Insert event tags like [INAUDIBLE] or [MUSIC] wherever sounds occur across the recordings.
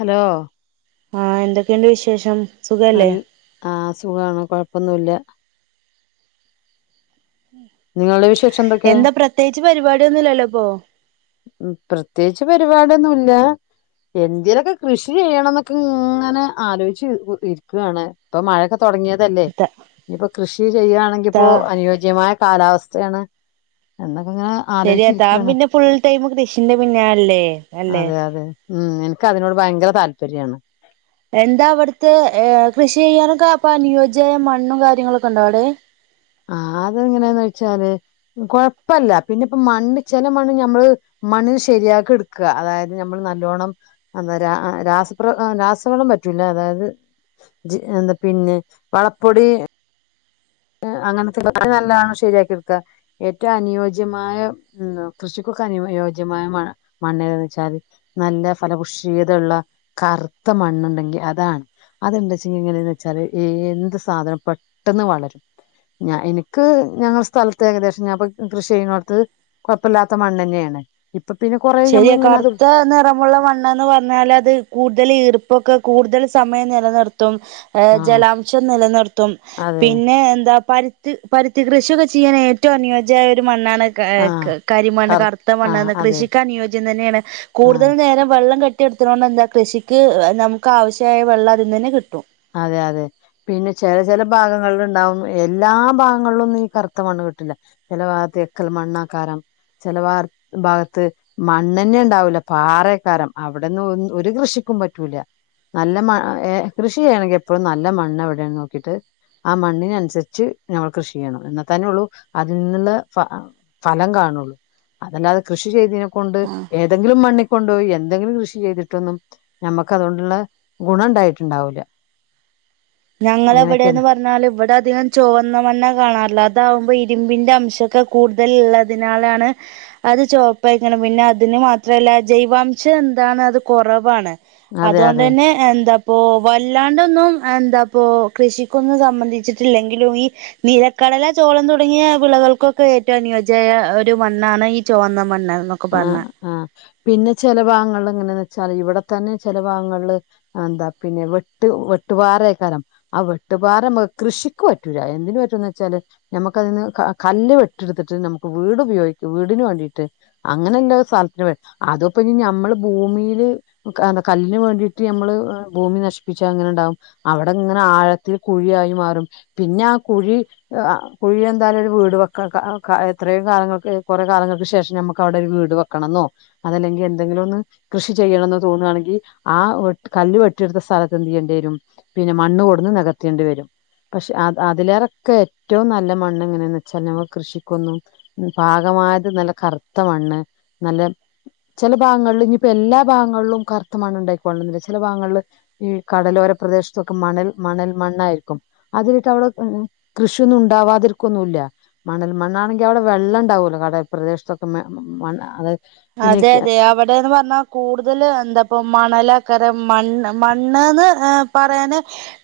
Hello ആഹ് എന്തൊക്കേണ്ട് വിശേഷം നൽ സുഖല്ലേ ആഹ് സുഖാണ് കൊഴപ്പൊന്നുല്ലാ നിങ്ങെൾടെ വിശേഷാെന്തെക്കെ ത്യേക്ച്ച് പരിപാട്യാെന്നുല്ലല്ലാെപ്പോ ഉം പ്രത്യേകിച്ച് പരിപാട്യൊന്നുല്ലാ എന്തേലൊക്കെ കൃഷി ചെയ്യണംന്നൊക്കെ ഇങ്ങെനെ ആലോയ്ച്ച് ഇര്ക്കാണ് പ്പം മഴാെക്കെ തൊട്ങ്ങ്യേതെല്ലേ ത ഞ്ഞ്പ്പൊ കൃഷി താ ചെയ്യാണെങ്കിപ്പോ അനുയോജ്യമായ കാലാവസ്ഥേണ് എന്നൊക്കെങ്ങെനെ ശരിയാ താം പിന്നെ ഫുൾടൈമ് കൃഷിന്റെ പിന്നാൽല്ലേ അതെ അതെ ഊം എൻക്കതിനോട് ഭയ്ങ്കര താൽപര്യാണ് എന്താ അവ്ട്ത്തെ ഏഹ് കൃഷി ചെയ്യാനൊക്കെ അപ്പൊ അനുയോജ്യായ മണ്ണും കാര്യങ്ങളൊക്കെണ്ടാെ അവ്ടേ ആഹ് അതെങ്ങെനേന്ന് വെച്ചാല് കൊഴപ്പല്ല പിന്നെ ഇപ്പം മണ്ണ് ചെലെ മണ്ണ് ഞമ്മെള് മണ്ണ്നെ ശെരിയാക്ക്ട്ക്കാ അതായത് ഞമ്മള് നല്ലോണം അത രാ രാസപ്ര രാസവളം പറ്റൂലാ അതായത് ജി എന്താ പിന്നെ വളപ്പൊടീ അങ്ങെൻത്തെ ൻത്തെ നല്ലോണം ശെര്യാക്കിട്ക്കാ ഏറ്റവും അനുയോജ്യമായ ന്താ കൃഷിക്കൊക്കെ അനുയോ യോജ്യമായ മ മണ്ണേതാന്നെച്ചാല് നല്ല ഫലഭുഷ്യീയതള്ള കറ്ത്ത മണ്ണ്ണ്ടെങ്കി അതാണ് അതെന്തച്ചെങ്കി എങ്ങനേന്ന് വെച്ചാല് എ എന്ത് സാധനം പെട്ടെന്ന് വളരും ഞാ ഇന്ക്ക് ഞങ്ങളെ സ്ഥൽത്ത് ഏകദേശം ഞാൻപ്പ കൃഷ്യെയ്യ്ണോട്ത്ത് കാെഴ്പ്പല്ലാത്ത മണ്ണെന്നേണ് ഇപ്പ പിന്നെ കെറെ ശരിയാ കറ്ത്താ നിറമുള്ള മണ്ണ്ന്ന് പ ർഞ്ഞാലത് കൂട്തെല് ഈർപ്പൊക്കെ കൂട്തെല് സമയം നിലനിർത്തും ഏഹ് ആഹ് ജലാംശം നിലനിർത്തും അതെ പിന്നെ എന്താ പര് ത് പര്ത്തി കൃഷിയൊക്കെ ചെയ്യാൻ ഏറ്റവും അനുയോജ്യായാെര് മണ്ണാണ് ക ആഹ് ക കരിമണ്ണ് കർ കറ്ത്ത ആഹ് മണ്ണ്ന്ന് അതെ കൃഷിക്ക് അനുയോജ്യം തന്നേണ് കൂടുതൽ ആഹ് നേരം വെള്ളം കെ ട്ടി നിർത്ത്ണാേണ്ടെന്താ കൃഷിക്ക് നമുക്ക് ആവശ്യായ വെള്ളം അതിൽന്നെന്നെ കിട്ടും അതെ അതെ പിന്നെ ചെല ചെല ഭാഗങ്ങൾല്ണ്ടാവും എല്ലാ ഭാഗങ്ങൾലൊന്നും ഈ കറ്ത്ത മണ്ണ് കിട്ട്ൺലാ ചെല വാഗത്ത് എക്കൽ മണ്ണാക്കാരം ചെല ഭാ ഭാഗത്ത് മണ്ണെന്നെണ്ടാവുല പാറേക്കാരം അവടെന്നും ഒന്ന് ഒര് കൃഷിക്കും പറ്റൂലാ നല്ല മ ഏഹ് കൃഷി ചെയ്യാണെങ്കി എപ്പഴും നല്ല മണ്ണെവ്ടേന്ന് നോക്കീട്ട് ആ മണ്ണിനൻസരിച്ച് ഞമ്മള് കൃഷി ചെയ്യണം ഇന്നാത്തന്നേള്ളൂ അതിൽ നിന്നുള്ള ഫ ഫലം കാണൊള്ളൂ അതല്ലാതെ കൃഷി ചെയ്തിനെ കൊണ്ട് ഏതെങ്കിലും മണ്ണിക്കൊണ്ടോയി എന്തെങ്കിലും കൃഷി ചെയ്തിട്ടൊന്നും ഞമ്മക്ക് അതോണ്ടുള്ള ഗുണം ഇണ്ടായിട്ടുണ്ടാവൂല ഞങ്ങളെവടേന്ന് പറഞ്ഞാല് ഇവടെ അധികം ചൊവന്ന മണ്ണ കാണാറ്ള്ളെ അതാവ്മ്പോ ഇരുമ്പിന്റെ അംശൊക്കെ കൂടുതൽ ഇള്ളതിനാലാണ് അത് ചോപ്പേയ്ക്കണം പിന്നെ അതിന് മാത്രല്ല ജൈവാംശം എന്താണ് അത് കൊറവാണ് അതെ അതെ അതോണ്ടന്നെ എന്താപ്പോ വല്ലാണ്ടൊന്നും എന്താ പ്പോ കൃഷിക്കൊന്നും സംബന്ധിച്ചിട്ടില്ലെങ്കിലും ഈ നീലക്കടല ചോളം തുടങ്ങിയ വിളകൾക്കൊക്കെ ഏറ്റോം അനുയോജ്യായ ഒരു മണ്ണാണ് ഈ ചുവന്ന മണ്ണ് ആഹ് പറഞ്ഞാ ആഹ് പിന്നെ ചെല ഭാഗങ്ങൾല് എങ്ങനേന്നെച്ചാല് ഇവിടെ തന്നെ ചെല ഭാഗങ്ങളില് എന്താ പിന്നെ വെട്ട് വെട്ട് പാറേക്കാരം ആ വെട്ടുപാറ ഇമ്മക്ക് കൃഷിക്ക് പറ്റൂല എന്തിന് പറ്റൂന്നെച്ചാല് ഞമ്മക്കതിന്ന് കല്ല് വെട്ടിട്ത്തിട്ട് ഞമ്മക്ക് വീടുപയോഗിക്കും വീടിന് വാണ്ടിട്ട് അങ്ങനെന്തേലും സൽത്തിന് വേണ്ടി അതൂപ്പോന്നി ഞമ്മള് ഭൂമിയില് കാ എന്താ കല്ലിന് വേണ്ടിട്ട് ഞമ്മള് ഭൂമി നശിപ്പിച്ചാ എങ്ങനെണ്ടാവും അവടങ്ങനെ ആഴത്തില് കുഴിയായി മാറും പിന്നെ ആ കുഴി ഏഹ് ആഹ് കുഴിന്തായാലും ഒരു വീട് വെക്ക കാ കാ എത്രയോ കാലങ്ങൾക്ക് കൊറേ കാലങ്ങൾക്ക് ശേഷം ഞമ്മ ക്കവിടൊരു വീട് വെക്കണംന്നോ അതല്ലെങ്കി എന്തെങ്കിലൊന്ന് കൃഷി ചെയ്യണന്നോ തോന്നാണെങ്കി ആ വെട്ട് കല്ല് വെട്ടിയിട്ത്ത സ്ഥലത്ത് എന്തേയ്യണ്ടിരും പിന്നെ മണ്ണ് കൊടുന്ന് നെകത്തേണ്ടി വരും പക്ഷെ അത് അതിലേറെക്കെ ഏറ്റവും നല്ല മണ്ണ് എങ്ങനേന്ന് വെച്ചാൽ ഞമ്മള് കൃഷിക്കൊന്നും പാകമായത് നല്ല കർത്ത മണ്ണ് നല്ല ചെല ഭാഗങ്ങളില് ഇനിപ്പോ എല്ലാ ഭാഗങ്ങളിലും കർത്തമണ്ണ് ഇണ്ടായികൊള്ളന്നില്ല ചെല ഭാഗങ്ങളില് ഈ കടലോര പ്രദേശത്തൊക്കെ മണൽ മണൽ മണ്ണായിരിക്കും അത് ഇന്നിട്ടവിടെ ഉം കൃഷിയൊന്നും ഉണ്ടാവാതിരിക്കൊന്നുല്ല മണൽ മണ്ണാണെങ്കി അവിടെ വെള്ളം ഇണ്ടാവൂല്ലോ കടൽ പ്രദേശത്തൊക്കെ മ മണ്ണ് അത് പിന്നെ അതെ അതെ അവിടേന്ന് പറഞ്ഞാ കൂടുതല് എന്താപ്പോ മണലാക്കാരം മണ്ണ് മണ്ണ്ന്ന് ഏഹ് പറയാന്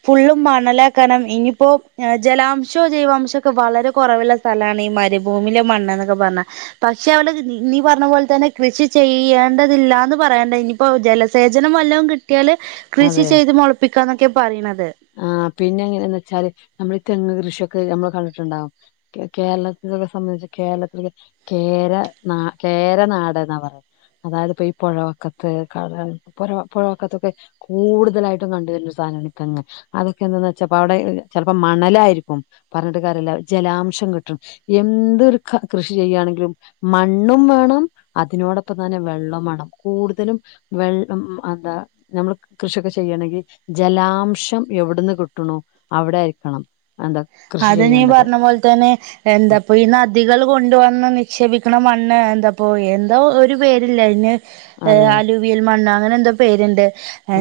ഫുള്ളും മണലേക്കാരം ഇനിപ്പോ ഏഹ് ജലാംശോ ജൈവാംശോക്കെ വളരെ കൊറവിള്ള സ്ഥലാണ് ഈ മരിഭൂമിലെ മണ്ണ്ന്നൊക്കെ പറഞ്ഞാ പക്ഷെ അവടേ നീ പറഞ്ഞ പോലെ തന്നെ കൃഷി ചെയ്യേണ്ടതില്ലാന്ന് പറയണ്ട ഇനിപ്പോ ജലസേചനം വല്ലതും കിട്ടിയാല് കൃഷി അതെ ചെയ്ത് മൊളപ്പിക്കാന്നൊക്കെ പറീണത് ആഹ് പിന്നെ എങ്ങനേന്ന് വെച്ചാല് നമ്മളീ തെങ്ങ് കൃഷിയൊക്കെ ഞമ്മള് കണ്ടിട്ടുണ്ടാവും കേ കേരളത്തിലൊക്കെ സംബന്ധിച്ച് കേരളത്തില് കേര നാ കേരനാട്ന്നാ പറയാ അതായത് ഇപ്പോ ഈ പൊഴവക്കത്ത് കാ പൊഴ പൊഴവക്കത്തൊക്കെ കൂടുതലായിട്ടും കണ്ട് വര്ന്ന ഒരു സാനാണ് ഈ തെങ്ങ് അതൊക്കെ എന്താന്ന് വെച്ച ഇപ്പൊവടെ ചെൽപ്പോ മണലായിരിക്കും പറഞ്ഞിട്ട് കാര്യല്ല ജലാംശം കിട്ടും എന്തൊരു കാ കൃഷി ചെയ്യാണെങ്കിലും മണ്ണും വേണം അതിനോടൊപ്പം തന്നെ വെള്ളോം വേണം കൂടുതലും വെള്ളം എന്താ ഞമ്മള് കൃഷിയൊക്കെ ചെയ്യണെങ്കി ജലാംശം എവിട്ന്ന് കിട്ടുണൂ അവിടെ ആയിരിക്കണം എന്താ കൃഷി അത് നീ ചെയ്യേണ്ടത് പർഞ്ഞ പോൽതന്നെ എന്താപ്പോ ഈ നദികള് കൊണ്ട് വന്ന് നിക്ഷേപിക്കണ മണ്ണ് എന്താപ്പോ എന്തോ ഒരു പേരില്ലേ അയിന് ഏഹ് അതെ ആലുവിയൽ മണ്ണോ അങ്ങനെന്തോ പേര്ണ്ട്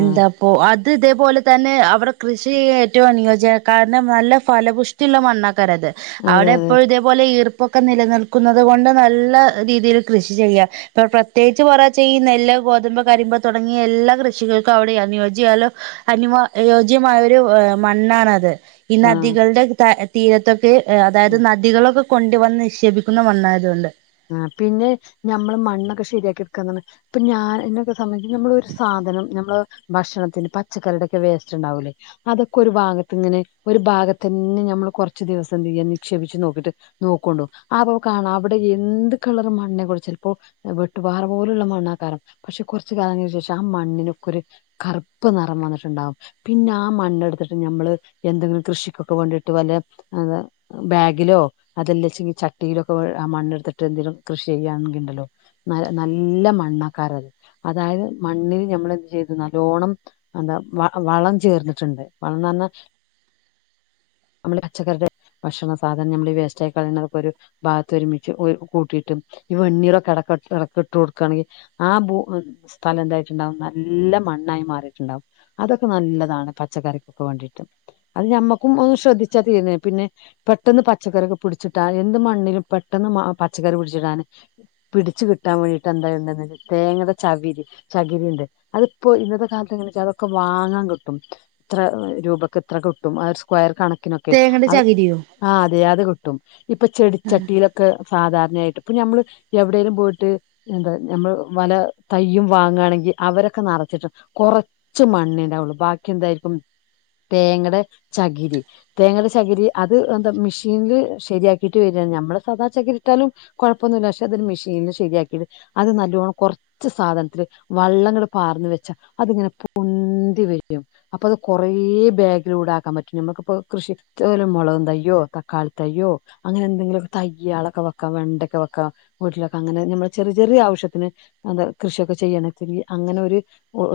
ആ പ്പോ അത് ഇതേപോലെ തന്നെ അവടെ കൃഷിചെയ്യാൻ ഏറ്റവും അനുയോജ്യ. കാരണം നല്ല ഫല പുഷ്ടിയുള്ള മണ്ണക്കാരഅത് അതെ അവടെ അതെ എപ്പോഴുംഇതേ പോലെ ഈർപ്പൊക്കെ നിലനിൽക്കുന്നത് കൊണ്ട് നല്ല രീതിയിൽ കൃഷി ചെയ്യാ ഇപ്പൊ പ്രത്യേകിച്ച് കുറച്ചെ ഈ നെല്ല്, ഗോതമ്പ്, കരിമ്പ്, തുടങ്ങിയ എല്ലാ കൃഷികൾക്കും അവിടെയാ അനുയോജ്യാലോ അനി മേയോജ്യമായ ഒരു മണ്ണാണത് ഈ ആ നദികൾടെ ത തീരത്തൊക്കെ അ ഉം അതായത് നദികളൊക്കെ കൊണ്ട്വന്ന് നിക്ഷേപിക്കുന്ന മണ്ണായതുകൊണ്ട്. ആ പിന്നെ നഞമ്മള് മണ്ണൊക്കെ ശെരിയാക്കി എടുക്കാന്നാണ് ഇപ്പൊ ഞാ ഞാൻക്കെ സമയ നമ്മളൊരു സാധനം ഞമ്മള് ഭക്ഷണത്തിന് പച്ചക്കറിയുടെക്കെ വേസ്റ്റ് ഉണ്ടാവൂലേ അതൊക്കെ ഒരു ഭാഗത്ത് ഇങ്ങനെ ഒരു ഭാഗത്തതന്നെ ഞമ്മൾ കുറച്ച ദിവസം എന്ത് ചെയ്യാനിക്ഷേപിച്ചു നോക്കിട്ട് നോക്കോണ്ടു ആപ്പൊ കാണ അവിടെ ഈ എന്ത് കളറ് മണ്ണിനെ കുറിച്ച ഇപ്പോ വെട്ടുപാറ പോലുള്ള മണ്ണാ കാരം പക്ഷെ കൊറച്ച് കാലങ്ങൾക്ക് ശോഷം ആ മണ്ണിനൊക്കെര്കറുപ്പ് നിറം വന്നിട്ട്ണ്ടാവും. പിന്നെ ആ മണ്ണെടുത്തിട്ട് ഞമ്മള് എന്തെങ്കിലും കൃഷിക്കൊക്കെ വേണ്ടിയിട്ട് വല അ ബാഗിലോ അതെല്ലാംച്ചെ ചട്ടിയിലോ ഒക്കെ അമണ്ണെടുത്തിട്ട് മറ്റഎന്തെലും കൃഷി ചെയ്യുകയാണെങ്കിൽ ഇണ്ടല്ലോ ന നല്ല മണ്ണക്കാരത്. അതായത് മണ്ണില് ഞമ്മള് എന്ത് ചെയ്തു നല്ലോണം എന്താ വ വളം ചേർന്ന്ട്ട്ണ്ട് വളം ന്നറഞ്ഞാ നമ്മള് പച്ചക്കറടെ ഭക്ഷണ സാധനം നമ്മൾ വേസ്റ്റായി കളയുന്നക്ക ഒരു ഭാഗത്ത് ഒരുമിച്ച് ഒര് കൂട്ടിയിട്ട് ഇവെണ്ണീറൊക്കെ ഇട ഇടക്ക് ഇട്ട് കൊടുക്കുകണെങ്കിൽ ആ ഭൂ സ്ഥലം എന്തായിട്ടുണ്ടാവും നല്ല മണ്ണായി മാറിയിട്ടുണ്ടാവും. അതൊക്കെ നല്ലതാണ് പച്ചക്കറിക്കൊക്കെവേണ്ടിട്ട് അത് ഞമ്മക്കും ഒ ശ്രദ്ധിച്ചാൽ തീരുന്ന പിന്നെ പെട്ടെന്ന് പച്ചക്കറൊക്കെ പിടിച്ചിട്ടാ എന്ത് മണ്ണിലും പെട്ടെന്ന് മ പച്ചക്കറി പിടിച്ചിടാന് പിടിച്ച് കിട്ടാൻ വേണ്ടിട്ട് എന്താ ഉണ്ട തേങ്ങയുടെ ചവിരി ചകിരി ഇണ്ട് അതിപ്പോ ഇന്നത്തെ കാലത്ത് എങ്ങനാ വെച്ചാ അതൊക്കെ വാങ്ങാൻ കിട്ടും. ഇത്ര രൂപയ്ക്ക് ഇത്ര കിട്ടും ആ ഒരു സ്ക്വയർ കണക്ക ക്കിനൊക്കെ തേങ്ങയുടെ അത് ചകിരിയോ ആ അതെ അത് കിട്ടും ഇപ്പൊ ചെടിച്ചട്ടിയിലൊക്കെ സാധാരണയായിട്ട് ഇപ്പൊ ഞമ്മള് എവടേലും പോയിട്ട്. എന്താ ഞമ്മൾ വല തയ്യും വാങ്ങാണെങ്കിൽ അവരൊക്കെ നറച്ചിട്ട് കൊറ ച്ച് മണ്ണേണ്ടാവുള്ളു ബാക്കി എന്തായിരിക്കും തേങ്ങയടെ ചകിരി തേങ്ങയുടെ ചകിരി അത് എന്താ മെഷീനില് ശരിയാക്കിട്ട് വരാണ് ഞമ്മൾ സാധാരണ ചകിരി ന്താലും കൊഴപ്പമൊന്നുമില്ല പക്ഷെ അതരു മെഷീന്ല് ശരിയാക്കിട്ട് അത് നല്ലവോണം കൊറ ച്ച് സാധനത്തില് വള്ളംങ്ങനെ പാർന്ന് വെച്ചാ അതിങ്ങനെ പൊന്തി വരും. അപ്പത് കൊറേ ബാഗിലൂടാക്കാൻ പറ്റും നമ്മുക്കിപ്പോ കൃഷില മുളകും തയ്യോ തക്കാളി തയ്യോ അങ്ങനെ എന്തെങ്കിലൊക്കെ തയ്യാളൊക്കെ വെക്കാം വെണ്ടൊക്കെ വക്ക വീട്ടിലൊക്കെങ്ങനെ നമ്മെ ചെറിയ ചെറിയ ആവശ്യത്തിന് അന്താ കൃഷിയൊക്കെ ചെയ്യണത്തിരി അങ്ങനെ ഒര്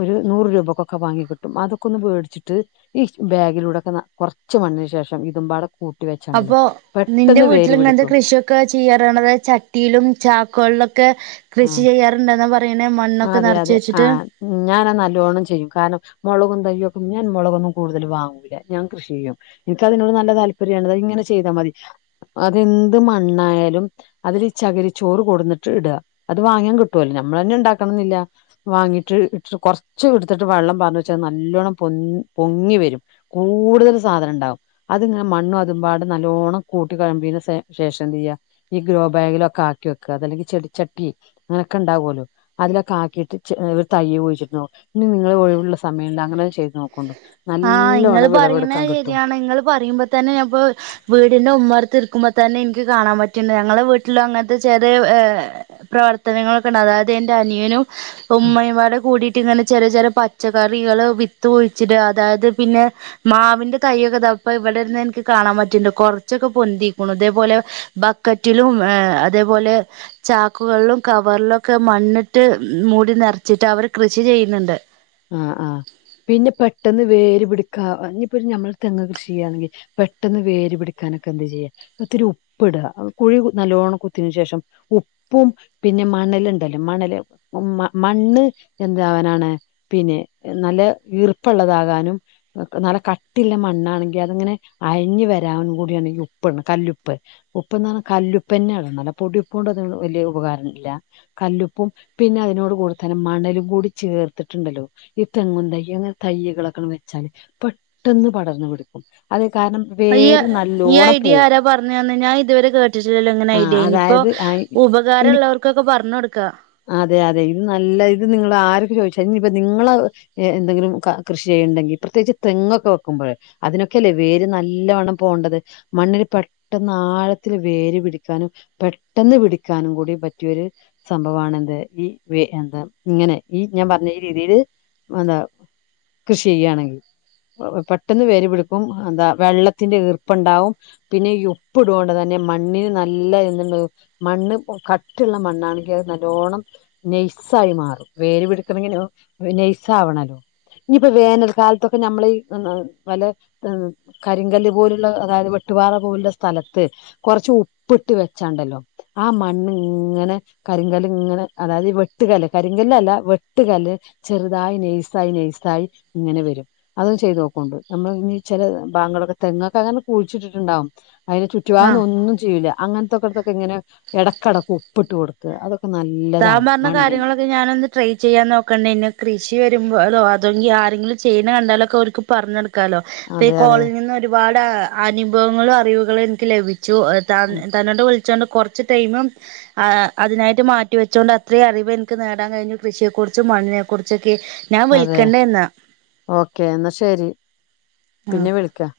ഒരു നൂറ് രൂപക്കൊക്കെ വാങ്ങികിട്ടും അതൊക്കെ ഒന്ന് വേടിച്ചിട്ട് ഈ ബാഗിലൂടെക്കൊന്ന് കൊറച്ച് മണ്ണിശേഷം ഇതുംപാടെ കൂട്ടി വെച്ചാണ്ടല്ലോ പെട്ടെന്ന് വേര്പിടിക്കും ഒക്കെ ചെയ്യറണത് ചട്ടിയിലും ചാക്കേളളിലൊക്കെ ആ കൃഷി ചെയ്യാറുണ്ടെന്ന പറയണെ മണ്ണൊക്കെ നിറച്ച് വെച്ചിട്ട് ഉ ഞാനാ നല്ലോണം ചെയ്യും കാരണം മൊളകും തയ്യൊക്കും ഞാൻ മൊളകൊന്നും കൂടുതൽ വാങ്ങൂല്ല ഞാൻ കൃഷി ചെയ്യും. എനിക്ക് അതിനോട് നല്ല താല്പര്യണ് അത് ഇങ്ങനെ ചെയ്താൽ മതി അതെന്ത് മണ്ണായാലും അതിൽ ചകിരിച്ചോറ് കൊടന്നിട്ട് ഇടാ അത് വാങ്ങാൻ കിട്ടോലൊ നമ്മളന്നെ ഇണ്ടാക്കണന്നില്ല. വാങ്ങിട്ട് ഇട്ട്ട്ട് കൊറ്ച്ച് ഇട്ത്ത്ട്ട് വള്ളം പാറ്ന്നെച്ചാ നല്ലോണം പൊന്ത്‌ പൊങ്ങി വെരും. കൂട്തൽ സാധനം ഇണ്ടാവും. അതിങ്ങനെ മണ്ണും അതുംപാടെ നല്ലോണ്ണം കൂട്ടി കയമ്പീന്റെ ശേഷം എന്തെയ്യാ ഈ ഗ്രോ ബാഗിലൊക്കെ ആക്കി വെക്ക അതല്ലെങ്കി ചെടി ചട്ടി അങ്ങനെക്കെണ്ടാവോലൊ അതിലൊക്കാക്കീട്ട് ചെ ഏഹ് ഒരു തയ്യ് കുഴ്ച്ചിട്ട് നോക്കു ഇനി നിങ്ങളെ ഒഴിവുള്ള സമയണ്ടെ അങ്ങനൊ ചെയ്ത് നോക്കോണ്ടു ആഹ് ഇങ്ങള് നല്ലോണം പറയ്ണ് വിളവെടുക്കാൻ കിട്ടും ശെരിയാണ് നിങ്ങള് പറയിമ്പതന്നെ ഞാപ്പോ വീടിന്റെ ഉമ്മർത്തിര്ക്കുമ്പതന്നെ ഇനിക്ക് കാണാൻ പറ്റ്ണ്ട് ഞങ്ങളെ വീട്ടിലങ്ങനെത്തെ ചെറിയ ഏഹ് പ്രവർത്തനങ്ങളൊക്കണ്ട് അതായത് ഇന്റെ അനിയനും ഉമ്മയുപാടെ കൂടിയ്ട്ട് ഇങ്ങനെ ചെറിയ ചെറിയ പച്ചക്കറികൾ വിത്ത്കുഴിച്ചിടാ അതായത് പിന്നെ മാവിന്റെ തയ്യൊക്കെ താപ്പ ഇവിടെര്ന്നാ ഇന്ക്ക് കാണാൻ പറ്റ്ണ്ട് കൊറ്ച്ചൊക്കെ പൊന്തിക്കുണു ഇതേപോലെ ബാ ബാക്കറ്റിലും ഏഹ് അതേപോലെ ചാക്കുകളിലും കവറ്ലൊക്കെ മണ്ണിട്ട് മൂടി നെറച്ചിട്ട് അവർ കൃഷി ചെയ്യ്ന്ന്ണ്ട് ആഹ് ആഹ് പിന്നെ പെട്ടെന്ന് വേര് പിടിക്കാ ഇഞ്ഞി പ്പോ ഞമ്മള് തെങ് കൃഷി ചെയ്യാണെങ്കി പെട്ടെന്ന് വേര് പിടിക്കാനൊക്കെ എന്താ ചെയ്യാ ഒത്തിരി ഉപ്പ്ട കുഴി കു നല്ലോണ്ണം കുത്തിന് ശേഷം ഉപ്പ് ഉപ്പും പിന്നെ മണല്ണ്ടല്ലോ മണല് ഉം മണ്ണ് എന്താവാനാണ് പിന്നെ നല്ല ഈർപ്പള്ളതാകാനും നല്ല കട്ടില്ല മണ്ണാണെങ്കി അത്ങ്ങനെ അഴ്ഞ് വരാനും കൂടിയാണ് ഈ ഉപ്പ് ഇട്ണ് കല്ലുപ്പ് ഉപ്പ്ന്ന് പറ്ഞ്ഞ കല്ലുപ്പന്നെ ഇടണല്ലൊ പൊടി ഉപ്പോണ്ടൊന്നും വലിയ ഉപകാരല്ല കല്ലുപ്പും പിന്നെ അതിനോട് കൂടെത്തന്നെ മണലും കൂടി ചേർത്ത് ചേർത്ത്ട്ട്ണ്ടല്ലോ ഈ തെങ്ങു തെയ് അങ്ങനെ തെയ്കളൊക്കണ് വെച്ചാല് പെട്ടെന്ന് പടർന്ന്പിടിക്കും അതേയ് കാര്നം ഈഹ് ഈ ഐഡിയ ആരാ പറഞ്ഞന്ന് ഞാൻ ഇതുവരെ കേട്ടിട്ടില്ലല്ലോങ്ങന ആ ഐഡിയ ഇനിയിപ്പോ അതായത് ആ ഇനി ഉപകാരള്ളവർക്കൊക്കെ പറ്ഞ് കൊട്ക്കാ അതെ അതെ ഇത് നല്ല ഇത് നിങ്ങള് ആരൊക്കെ ചോയ്ച്ചാലും ഇഞ്ഞിപ്പ നിങ്ങള ഏഹ് എന്തെങ്കിലും ക കൃഷി ചെയ്യുണ്ടെങ്കി പ്രത്യകിച്ച് തെങ്ങൊക്കെ വെക്കുമ്പഴേ അതിനൊക്കെല്ലേ വേര് നല്ലവണ്ണം പോണ്ടത് മണ്ണില് പെട്ടെന്ന് ആഴത്തില് വേര് പിടിക്കാനും പെട്ടെന്ന് പിടിക്കാനും കൂടി പറ്റിയൊര് സംഭവണ എന്ത് ഈ വേ എന്താ ഇങ്ങനെ ഈ ഞാന് പറ്ഞ്ഞ ഈ രീതിയില് എന്താ കൃഷി ചെയ്യാണെങ്കി പെട്ടെന്ന് വേര്പിടിക്കും എന്താ വെള്ളത്തിന്റെ ഈർപ്പണ്ടാവും പിന്നെ ഈ ഉപ്പ് ഇടോണ്ടെന്നെ മണ്ണിന് നല്ല എന്ത്‌ണ്ടാവും മണ്ണ് ഇപ്പോ കട്ടിള്ള മണ്ണാണെങ്കിൽ അത് നല്ലോണ്ണം നെയ്സായി മാറും വേര് പിടി പിടിക്കണെങ്കില് നെയ്സാവണല്ലോ ഇനിപ്പോ വേനൽ കാലത്തൊക്കെ നമ്മള് ഈഹ് പല ഈഹ് കരിങ്കല് പോലുള്ള അതായത് വെട്ടുപാറ പോലുള്ള സ്ഥലത്ത് കൊറച്ച് ഉപ്പ്ട്ട് വെച്ചാണ്ടല്ലോ ആഹ് മണ്ണ് ഇങ്ങനെ കരിങ്കല് ഇങ്ങനെ അതായത് വെട്ടുകല് കരിങ്കല് അല്ല വെട്ട് വെട്ട്കല് ചെറുതായി നെയ്സായി നെയ്സായി ഇങ്ങനെ വെരും അതും ചെയ്തോകോണ്ടു നമ്മള് ഇഞ്ഞി ചില ബാഗങ്ങള്ളൊക്കെ തെങ്ങൊക്കെങ്ങനെ കുഴിച്ചിട്ട്ട്ട്ണ്ടാവും അയ്ന് ആഹ് ചുറ്റുഭാഗന്നൊന്നും ചെയൂല അങ്ങനത്തെട് ക്കെട്ത്തൊക്കെ ഇങ്ങനെ എടകടക്ക് ഉപ്പിട്ട് കൊട്ക്ക അതൊക്കെ അഹ് നല്ല താൻ പറ്ഞ്ഞ കാര്യങ്ങളൊ ഇത് ഞാനൊന്ന് ട്രൈ ചെയ്യാൻ [UNINTELLIGIBLE] നോക്കണ്ടേനു കൃഷി വരുമ്പോ അതെങ്കി ആരെങ്കിലും ചെയ്യണ കണ്ടാലൊക്കെ അവർക്ക് പറഞ്ഞൊടു ക്കാലോ ഇപ്പൊ ഈ അതെ അതെ കോള്നിന്ന്‌ ഒരുപാട് അനുഭവങ്ങളും അറിവുകളും എനിക്ക് ലഭി ച്ചു തന്നോട് വിളിച്ചാണ്ട് കുറച്ച് ടൈമ് അതിനായിട്ട് മാ റ്റി വെച്ചോണ്ട് അത്രയും അറിവെനിക്ക്‌ നേടാൻ കഴിഞ്ഞു കൃഷിയെ കുറിച്ചു മണ്ണിനെ കുറിച്ചൊക്കെ ഞാൻ അതെയ് വിളിക്കണ്ട് എന്നാ ഓക്കേ എന്നാ ശരി ആഹ് പിന്നെ വിളിക്കാം